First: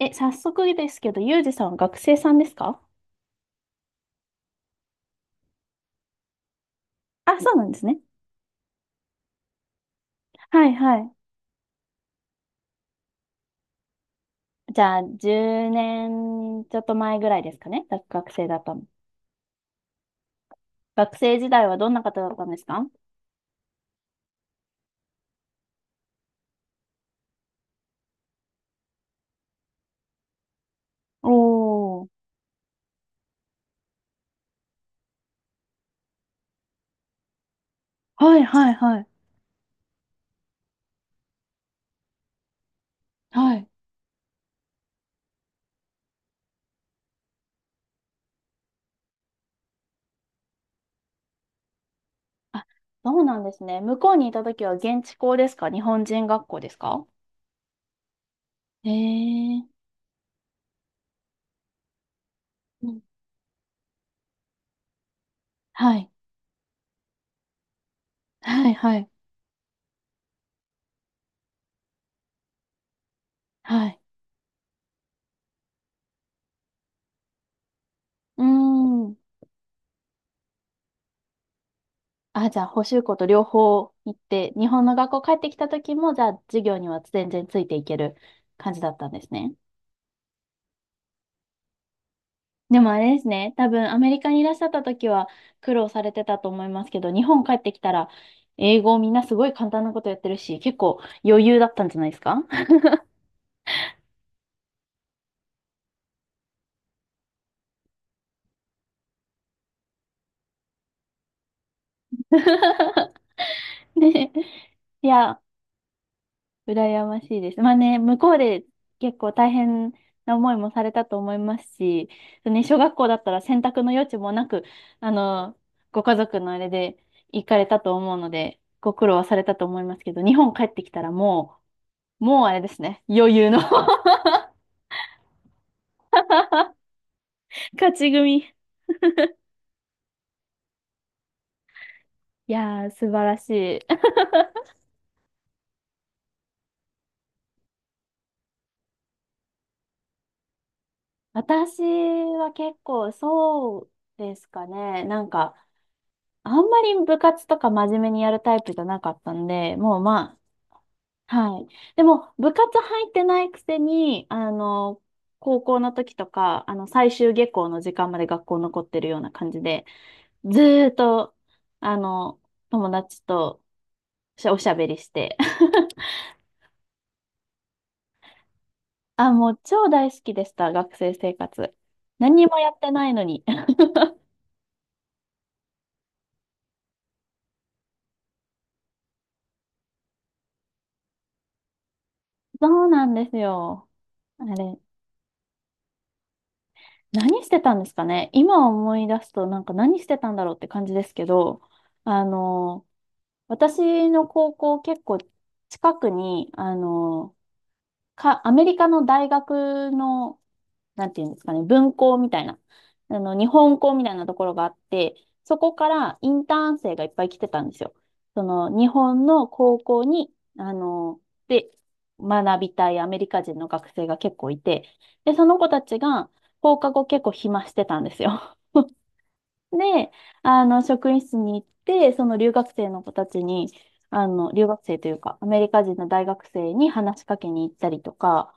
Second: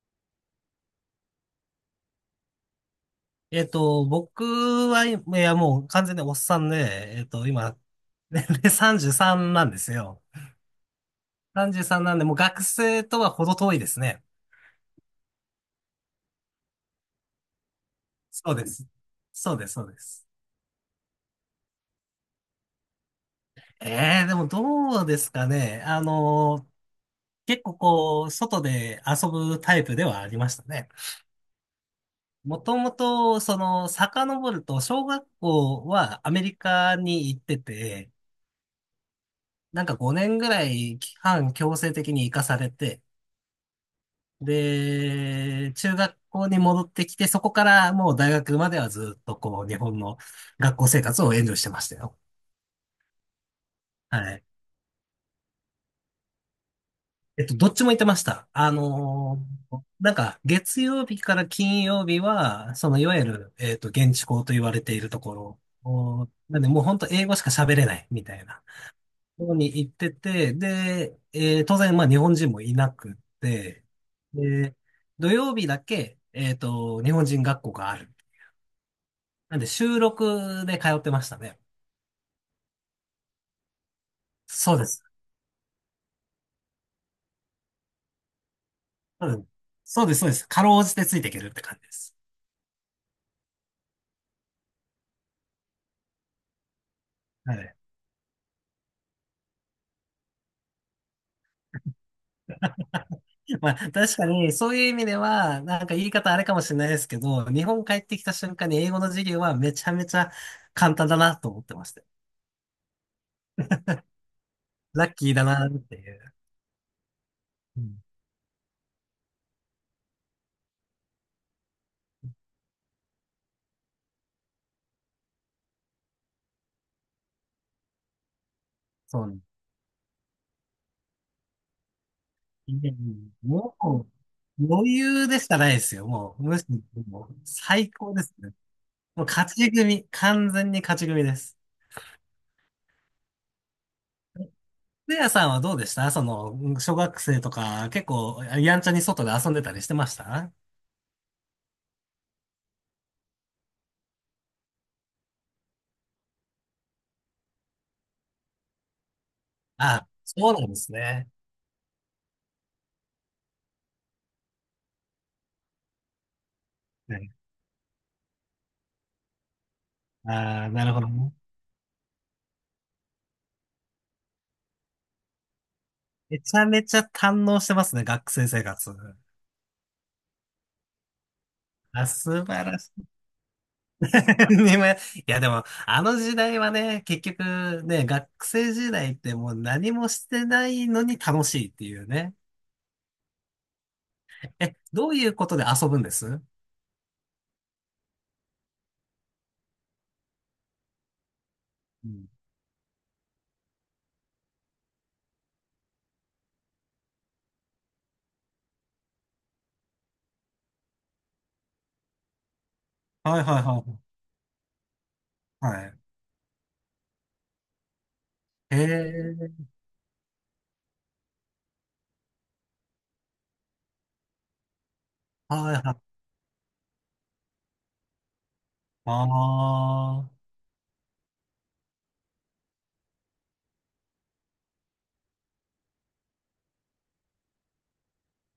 早速ですけど、ゆうじさんは学生さんですか？僕は、いや、もう完全におっさんで、あ、そうなん今、ですね。年齢33なんですよ。はいはい。33なんで、もう学生とは程遠いですね。じゃあ、10年ちょっと前ぐらいですかね。学生そうだっでたの。す。そうです、そうです。学生時代はどんな方だったんですか？ええでもどうですかね。結構こう、外で遊ぶタイプではありましたね。おー。もともと、遡ると、小学校はアメリカに行ってて、はいはいはい。なんか5年ぐらい期間強制的に行かされて、はい。で、中学校に戻ってきて、そこからもう大学まではずっとこう、日本の学校生活をエンジョイしてましたよ。あ、そうなんですね。向こうはにいたい。時は現地校ですか、日本人学校ですか？どっちも行ってました。へえー。なんか、月曜日から金曜日は、うん、いわゆる、現地校と言われているところはい。を、なんで、もう本当英語しか喋れないみたいなはいはい。ところに行ってて、で、当然、まあ、日本人もいなくて、はい。で、土曜日だけ、日本人学校がある。うーん。なんで収録で通ってましたね。あ、じゃあ、補習校と両方行って、日そう本でのす。学校帰ってきた時も、じゃあ、授業には全然ついていける感じだったんでそうすでね。す。そうです、そうです。かろうじてついていけるって感じです。でもあれですね、多分アメリカにいらっしゃった時は苦労されてたと思いますけど、日本帰はってい。きたら、英語みんなすごい簡単なことやってるし、結構余裕だったんじゃないですか？ まあ、確かに、そういう意味では、なんか言い方あれかもしれないですけど、日本帰ってきた瞬間に英語の授業はめちゃめちゃ簡単だなと思ってました。ね。ラいッキーや、だなっていう。羨ましいです。まあうん、ね、向こうで結構大変な思いもされたと思いますし、ね、小学校だったら選択の余地もなく、あの、ご家族のあれで行かれたと思うので、ご苦労はそうさね。れたと思いますけど、日本帰ってきたらもう、あれですね、余裕の も う、余裕でしかないですよ。もう、むしろ、もう最勝ち高です組。ね。いもう勝ち組、完全に勝ち組です。やー、素晴らしい。レアさんはどうでした小学生とか、結構、やんちゃに外で遊んでたりしてました？私は結構そうですかね。なんか、あんまり部活とか真面目にやるタイプじゃなかったんで、もうあ、まあ、そうなんですね。はい。でも、部活入ってないくせに、高校の時とか、最はい。終下校の時間まで学校残ってるような感じで、ずああ、なーるっほどね。と、あの、友達としおしゃべりして。めちゃめちゃ堪能してますね、学生生活。あ、もう超大好きでした、学生生活。あ、素何も晴やっらてしい。ないのに。でもいや、でも、あの時代はね、結局ね、学生時代ってもう何もしてないのに楽しいっていうね。そうなんですよ。あえ、れ、どういうことで遊ぶんです？何してたんですかね。今思い出すと、なんか何してたんだろうって感じですけど、うあん。の、私の高校結構近くに、アメリカの大学の、なんていうんですかね、分校みたいな、はい日はい本は校いみたいなところがあって、そこはい。かはい。らインターン生がいっぱい来てたんですよ。その、へ日本のえ。高校に、あの、で、学びたいアメリカ人の学生が結構いて、で、その子はいたはちい。が放課後結構暇してたんですよ。あで、あ。職員室に行って、その留学生の子たちに、留学生というか、アメリカ人の大学生に話しかけに行ったりとか、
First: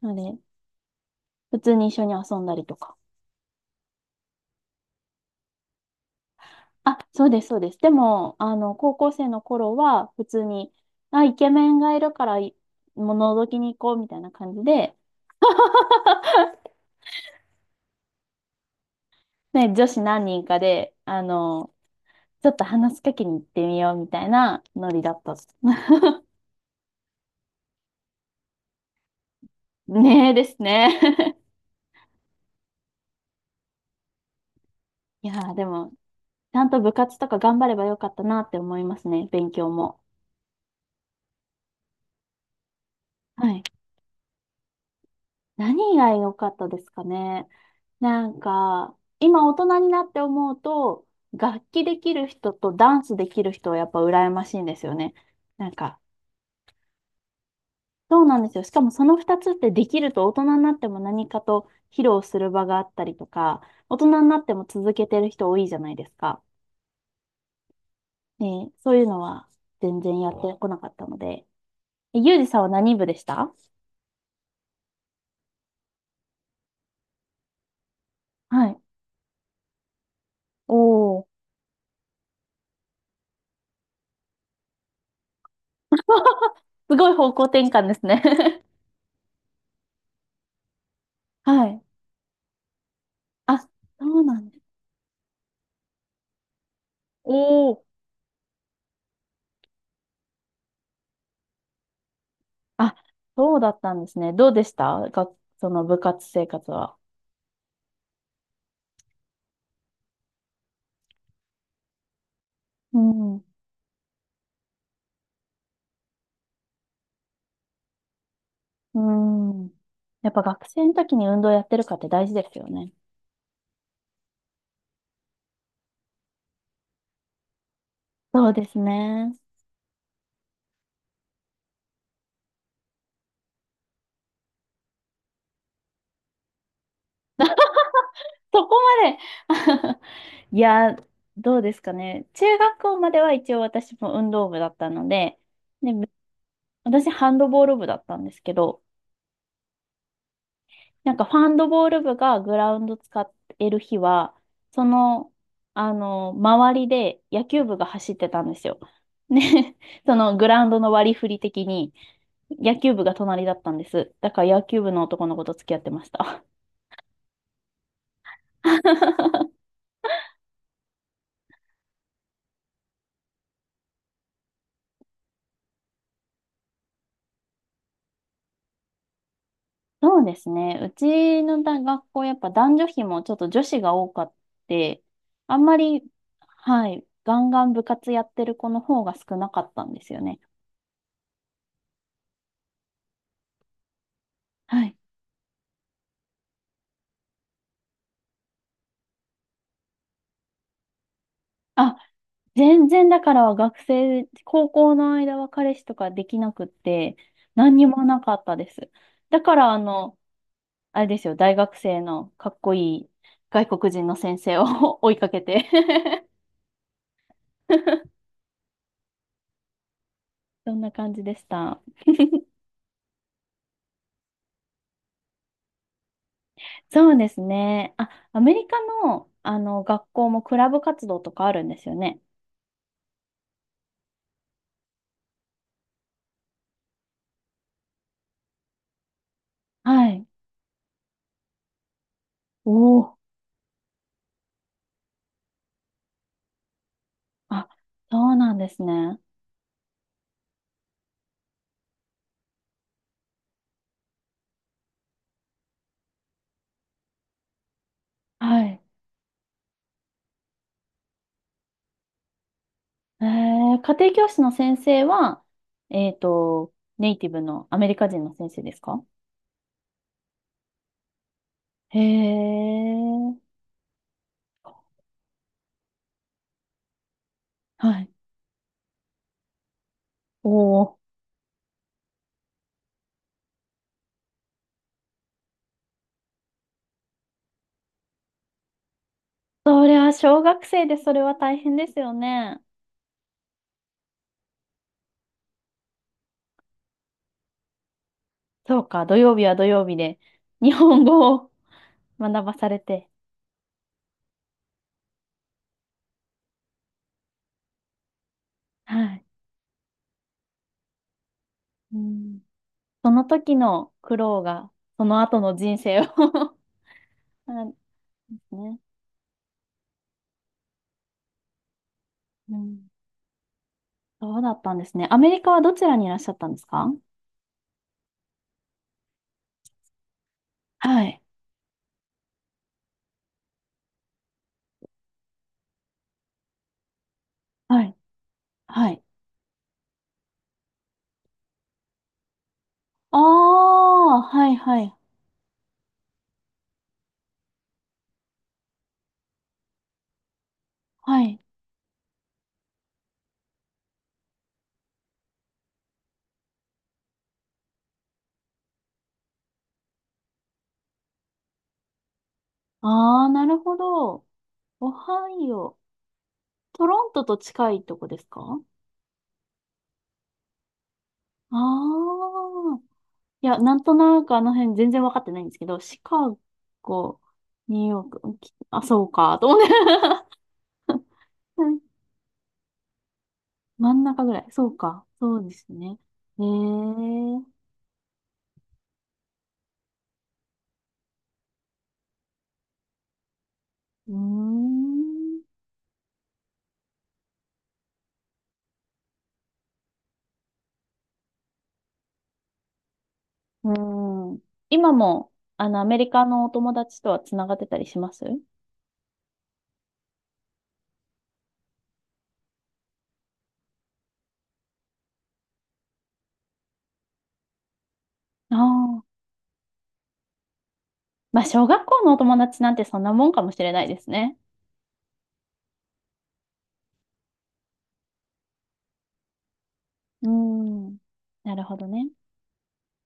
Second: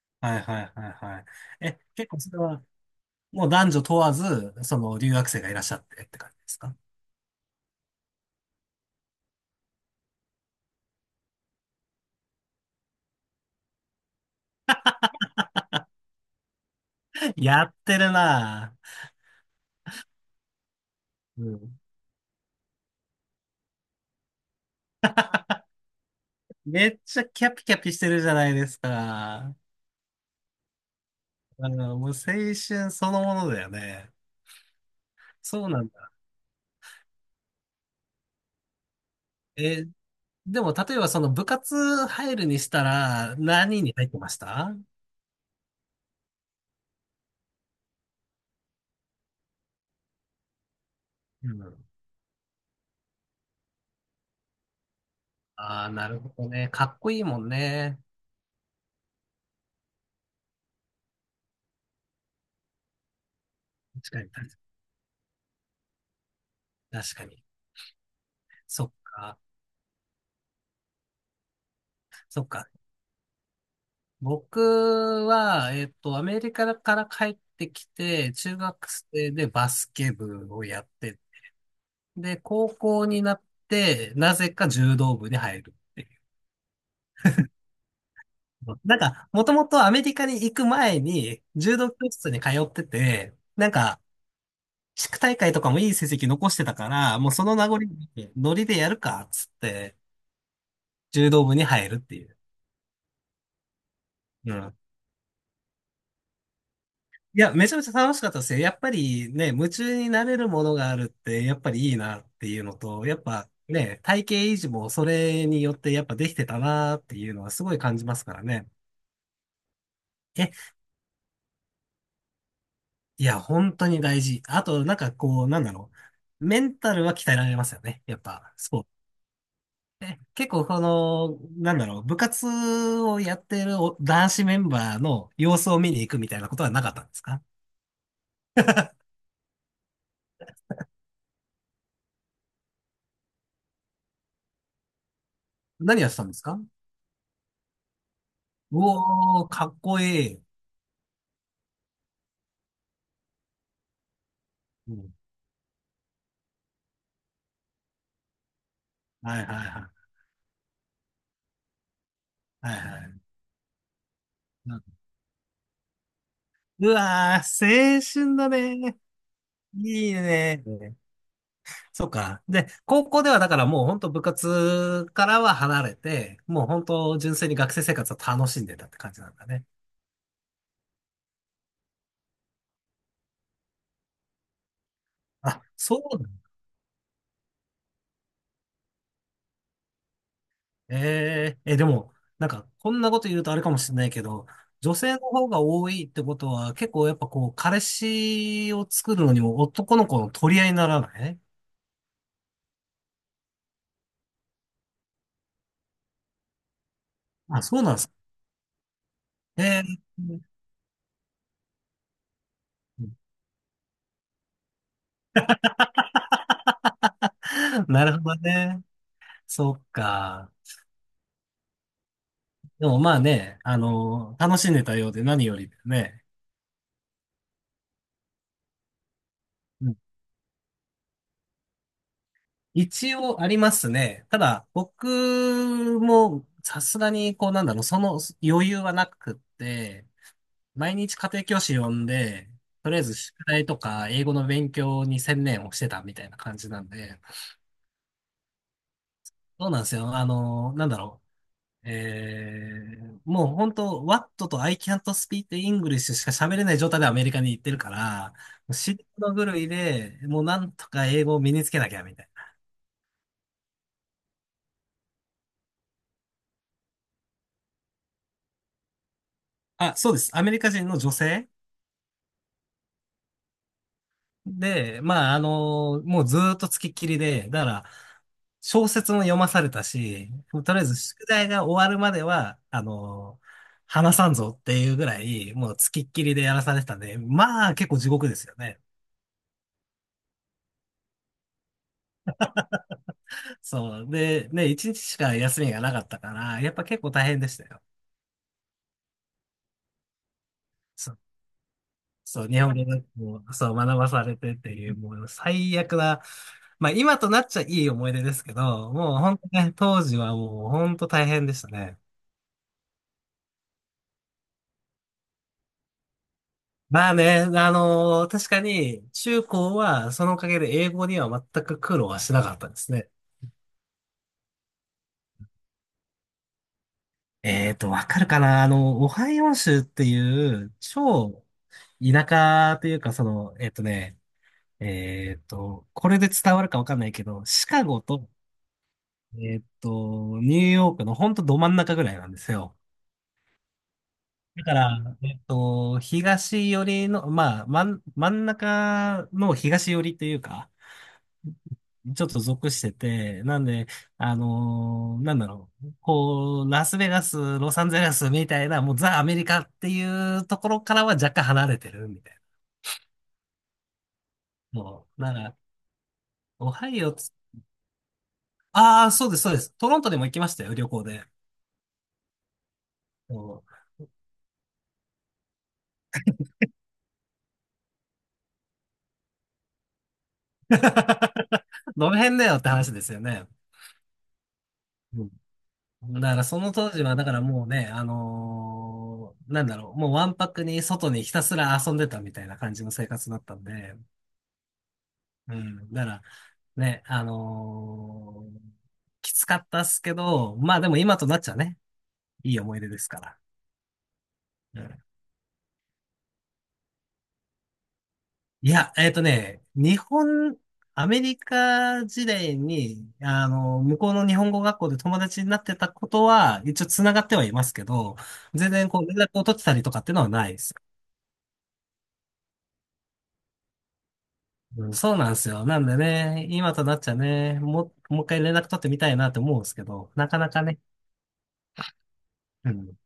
なのはで、いはいはいはい。普通え、に一緒結に構そ遊れんだは、りとか。もう男女問わず、その留学生がいらっしゃってって感じですか？ あ、そうです、そうです。でも、高校生の頃は、普通に、あ、イケメンがいるから、もう覗きに行こうみたいな感じで、やってるなね、女子何人かで、ぁ。うん。ちょっと話しかけに行ってみようみたいなノリだったっす。めっちゃキャピキャピしてるじゃないですか。ねえですね。もう青春そのものだよね。いやー、でそうなんも、だ。ちゃんと部活とか頑張ればよかったなって思いますね、勉強え、も。でも例えばその部活入るにしたらはい。何に入ってました？何が良かったですかね。なんか、今大人になって思うと、う楽ん。器できる人とダンスできる人はやっぱ羨ましいんですよね。なんああ、か、なるほどね。かっこいいもんね。そうなんですよ。しかもその2つってできると大人になっても何かと披露する場があったりとか、大確人かにに、なっても続けてる人多いじゃないですか。確かに。ね、そそっういうのか。は全然やってこなかったので。ゆうそじっさんはか。何部でした？僕は、アメリカから帰ってきて、中はい。学生でバスケ部をやって、おー で、高校になって、なぜか柔道部に入るってい すごい方向転換ですね。 う。なんか、もともとアメリカに行く前に、は柔い。道教室に通ってて、あ、なんか、そうなんです。地区大会とかもいい成績残してたから、もおうその名残お。に、ノリでやるか、っつって、柔道部に入るっていう。あ、そうだったんですね。どううでしん。たが、その部活生活は。いや、めちゃめちゃ楽しかったですよ。やっぱりね、夢中になれるものがあるって、やっぱりいいなっていうのうと、やっん。ぱね、体型維持もそれによってやっぱできてたなっていうのはすごい感じますからね。うん。やっぱえ、学生の時に運動やってるかって大事ですよね。いや、本当に大事。あと、なんかこう、なんだろう。メンタルは鍛えられますよね。やっそうぱ、でスすポーツ。ね。え結構この、なんだろう、部活をやってるお男子メンバーの様子を見に行くみたいなことはなかったんですか？そこまで いや、どうですかね。中学校までは一応私も運動部だったので、で、何やってたんですか？う私ハンドボール部だったんですけど、おー、かっこいい。なんかファンドボール部がグラウンド使ってる日は、そうん。の、周りで野球部が走ってたんですよ。はいはいね、は いそのグラウンドの割り振り的には野い球は部がい。隣だったんです。だから野球部うの男の子と付き合ってました。わー、青春だね。いいね。そっか。で、高校ではだからもう本当部活からは離れて、もう本当純粋に学生生活を楽しんでたって感じなんだね。そうですね。うちの大学校、やっぱ男女比もちょっと女子が多かって、あんあ、まそり、うだね。はい、ガンガン部活やってる子の方が少なかったんですよね。でも、なんかこんなこと言うとあれかもしれないけど、は女い、性の方が多いってことは結構やっぱこう、彼氏を作るのにも男の子の取り合いにならない？あ、全然だから学生、高校の間は彼氏とかできなくって、あ、何そうになんでもすか。なかったです。だからえー あれですよ、大学生のかっこいい外国人の先生を 追いかけて なるほどね。そっか。そんな感じでした。でもまあね、楽しんでたようで何よりだよね。そうですね。あ、アメリカの、あのうん。学校もクラブ活動とかあるんですよね。一応ありますね。ただ、僕もさすがに、こうなんだろう、その余裕はなくって、はい。毎日家庭教師呼んで、おとりあえずお。宿題とか英語の勉強に専念をしてたみたいな感じなんで、あ、そうなんですね。そうなんですよ。なんだろう。もう本当、What と I can't speak English しか喋れない状態でアメリカに行ってるから、もはうい。死ぬ狂いで、もうなんとか英語を身につけなきゃみたい家庭教師の先生は、えっと、ネイティブのアメリカ人の先生ですか？な。あ、そうです。アメリカ人の女性へえ、で、まあ、もうずーっとつきっきりで、だから、はい。小説も読まされたし、おとりあえずお。宿題が終わるまでは、話さんぞっていうぐらい、もうつきっきりでやらされてたんで、まあ、結構地獄ですよね。それは小学生でそれは大変ですよね。そう。で、ね、一日しか休みがなかったから、やっぱ結構大変でしたよ。そうか、土曜日は土曜日で日本そう。語を学そう、ば日さ本れ語学て。校、そう、学ばされてっていう、もう最悪な、まあ今となっちゃいい思い出ですけど、はもうい。本当ね、当時はもう本当大変でしたうね。ん、その時の苦労が、その後の人生を まあね、なんで確すかね。に中高はそのおかげで英語には全く苦労はしなかうったでん。すね。そうだったんですね。アメリカはどちらにいらっしゃったんですか？わかるかなオハイオ州っていうはい。超田舎というか、その、えっとね、えっと、これで伝わるかわかんないけど、シカはい。ゴと、はい。ニューヨークのほんとど真ん中ぐらいなんですよ。ああ、はいだかはい、ら、東寄りの、まあ、真ん中の東寄りというか、はい。ちょっと属してて、なんで、なんだろう、こう、ラスベガス、ロサンゼルスみたいな、もうザ・アメリカっていうところからは若干離れてるみたいああ、なるほど。な。オもう、ハなイんか、オ。オトハイロンオトつ、と近いとこですか？あああ、そうです、そうです。トロントでも行きましたよ、旅行で。あー。いや、そなう んとなくあの辺全然わかってないんですけど、シカゴ、ニューヨーク、あ、そうか、と思って。うん、 どの辺だよって話ですよね。真ん中ぐらい。そうか。うん。そうですね。だかええらその当時は、だからー、もうね、なんだろう、もうわんぱくに外にひたすら遊んでたみたいな感じの生活だったんで、うーん。うん、だからね、きつかったっすけど、まあでも今となっちゃね、いい思い出ですから。うーん。う今ん。も、アメリカのお友達とはつながってたりしますあ？いや、アメリカ時代に、向こうの日本語学校で友達になってたことは、一応繋がってはいますけど、あ全然こー。う連絡を取ってたりとかっていうのはないです。まあ、小学校のお友達なんてそんなもんかもしれないですね。うん、そうなんですよ。なんでね、今となっちゃね、もう、もう一回連絡取ってみたいなって思うんですけど、なうかなかね。ん。なるほどね。うん。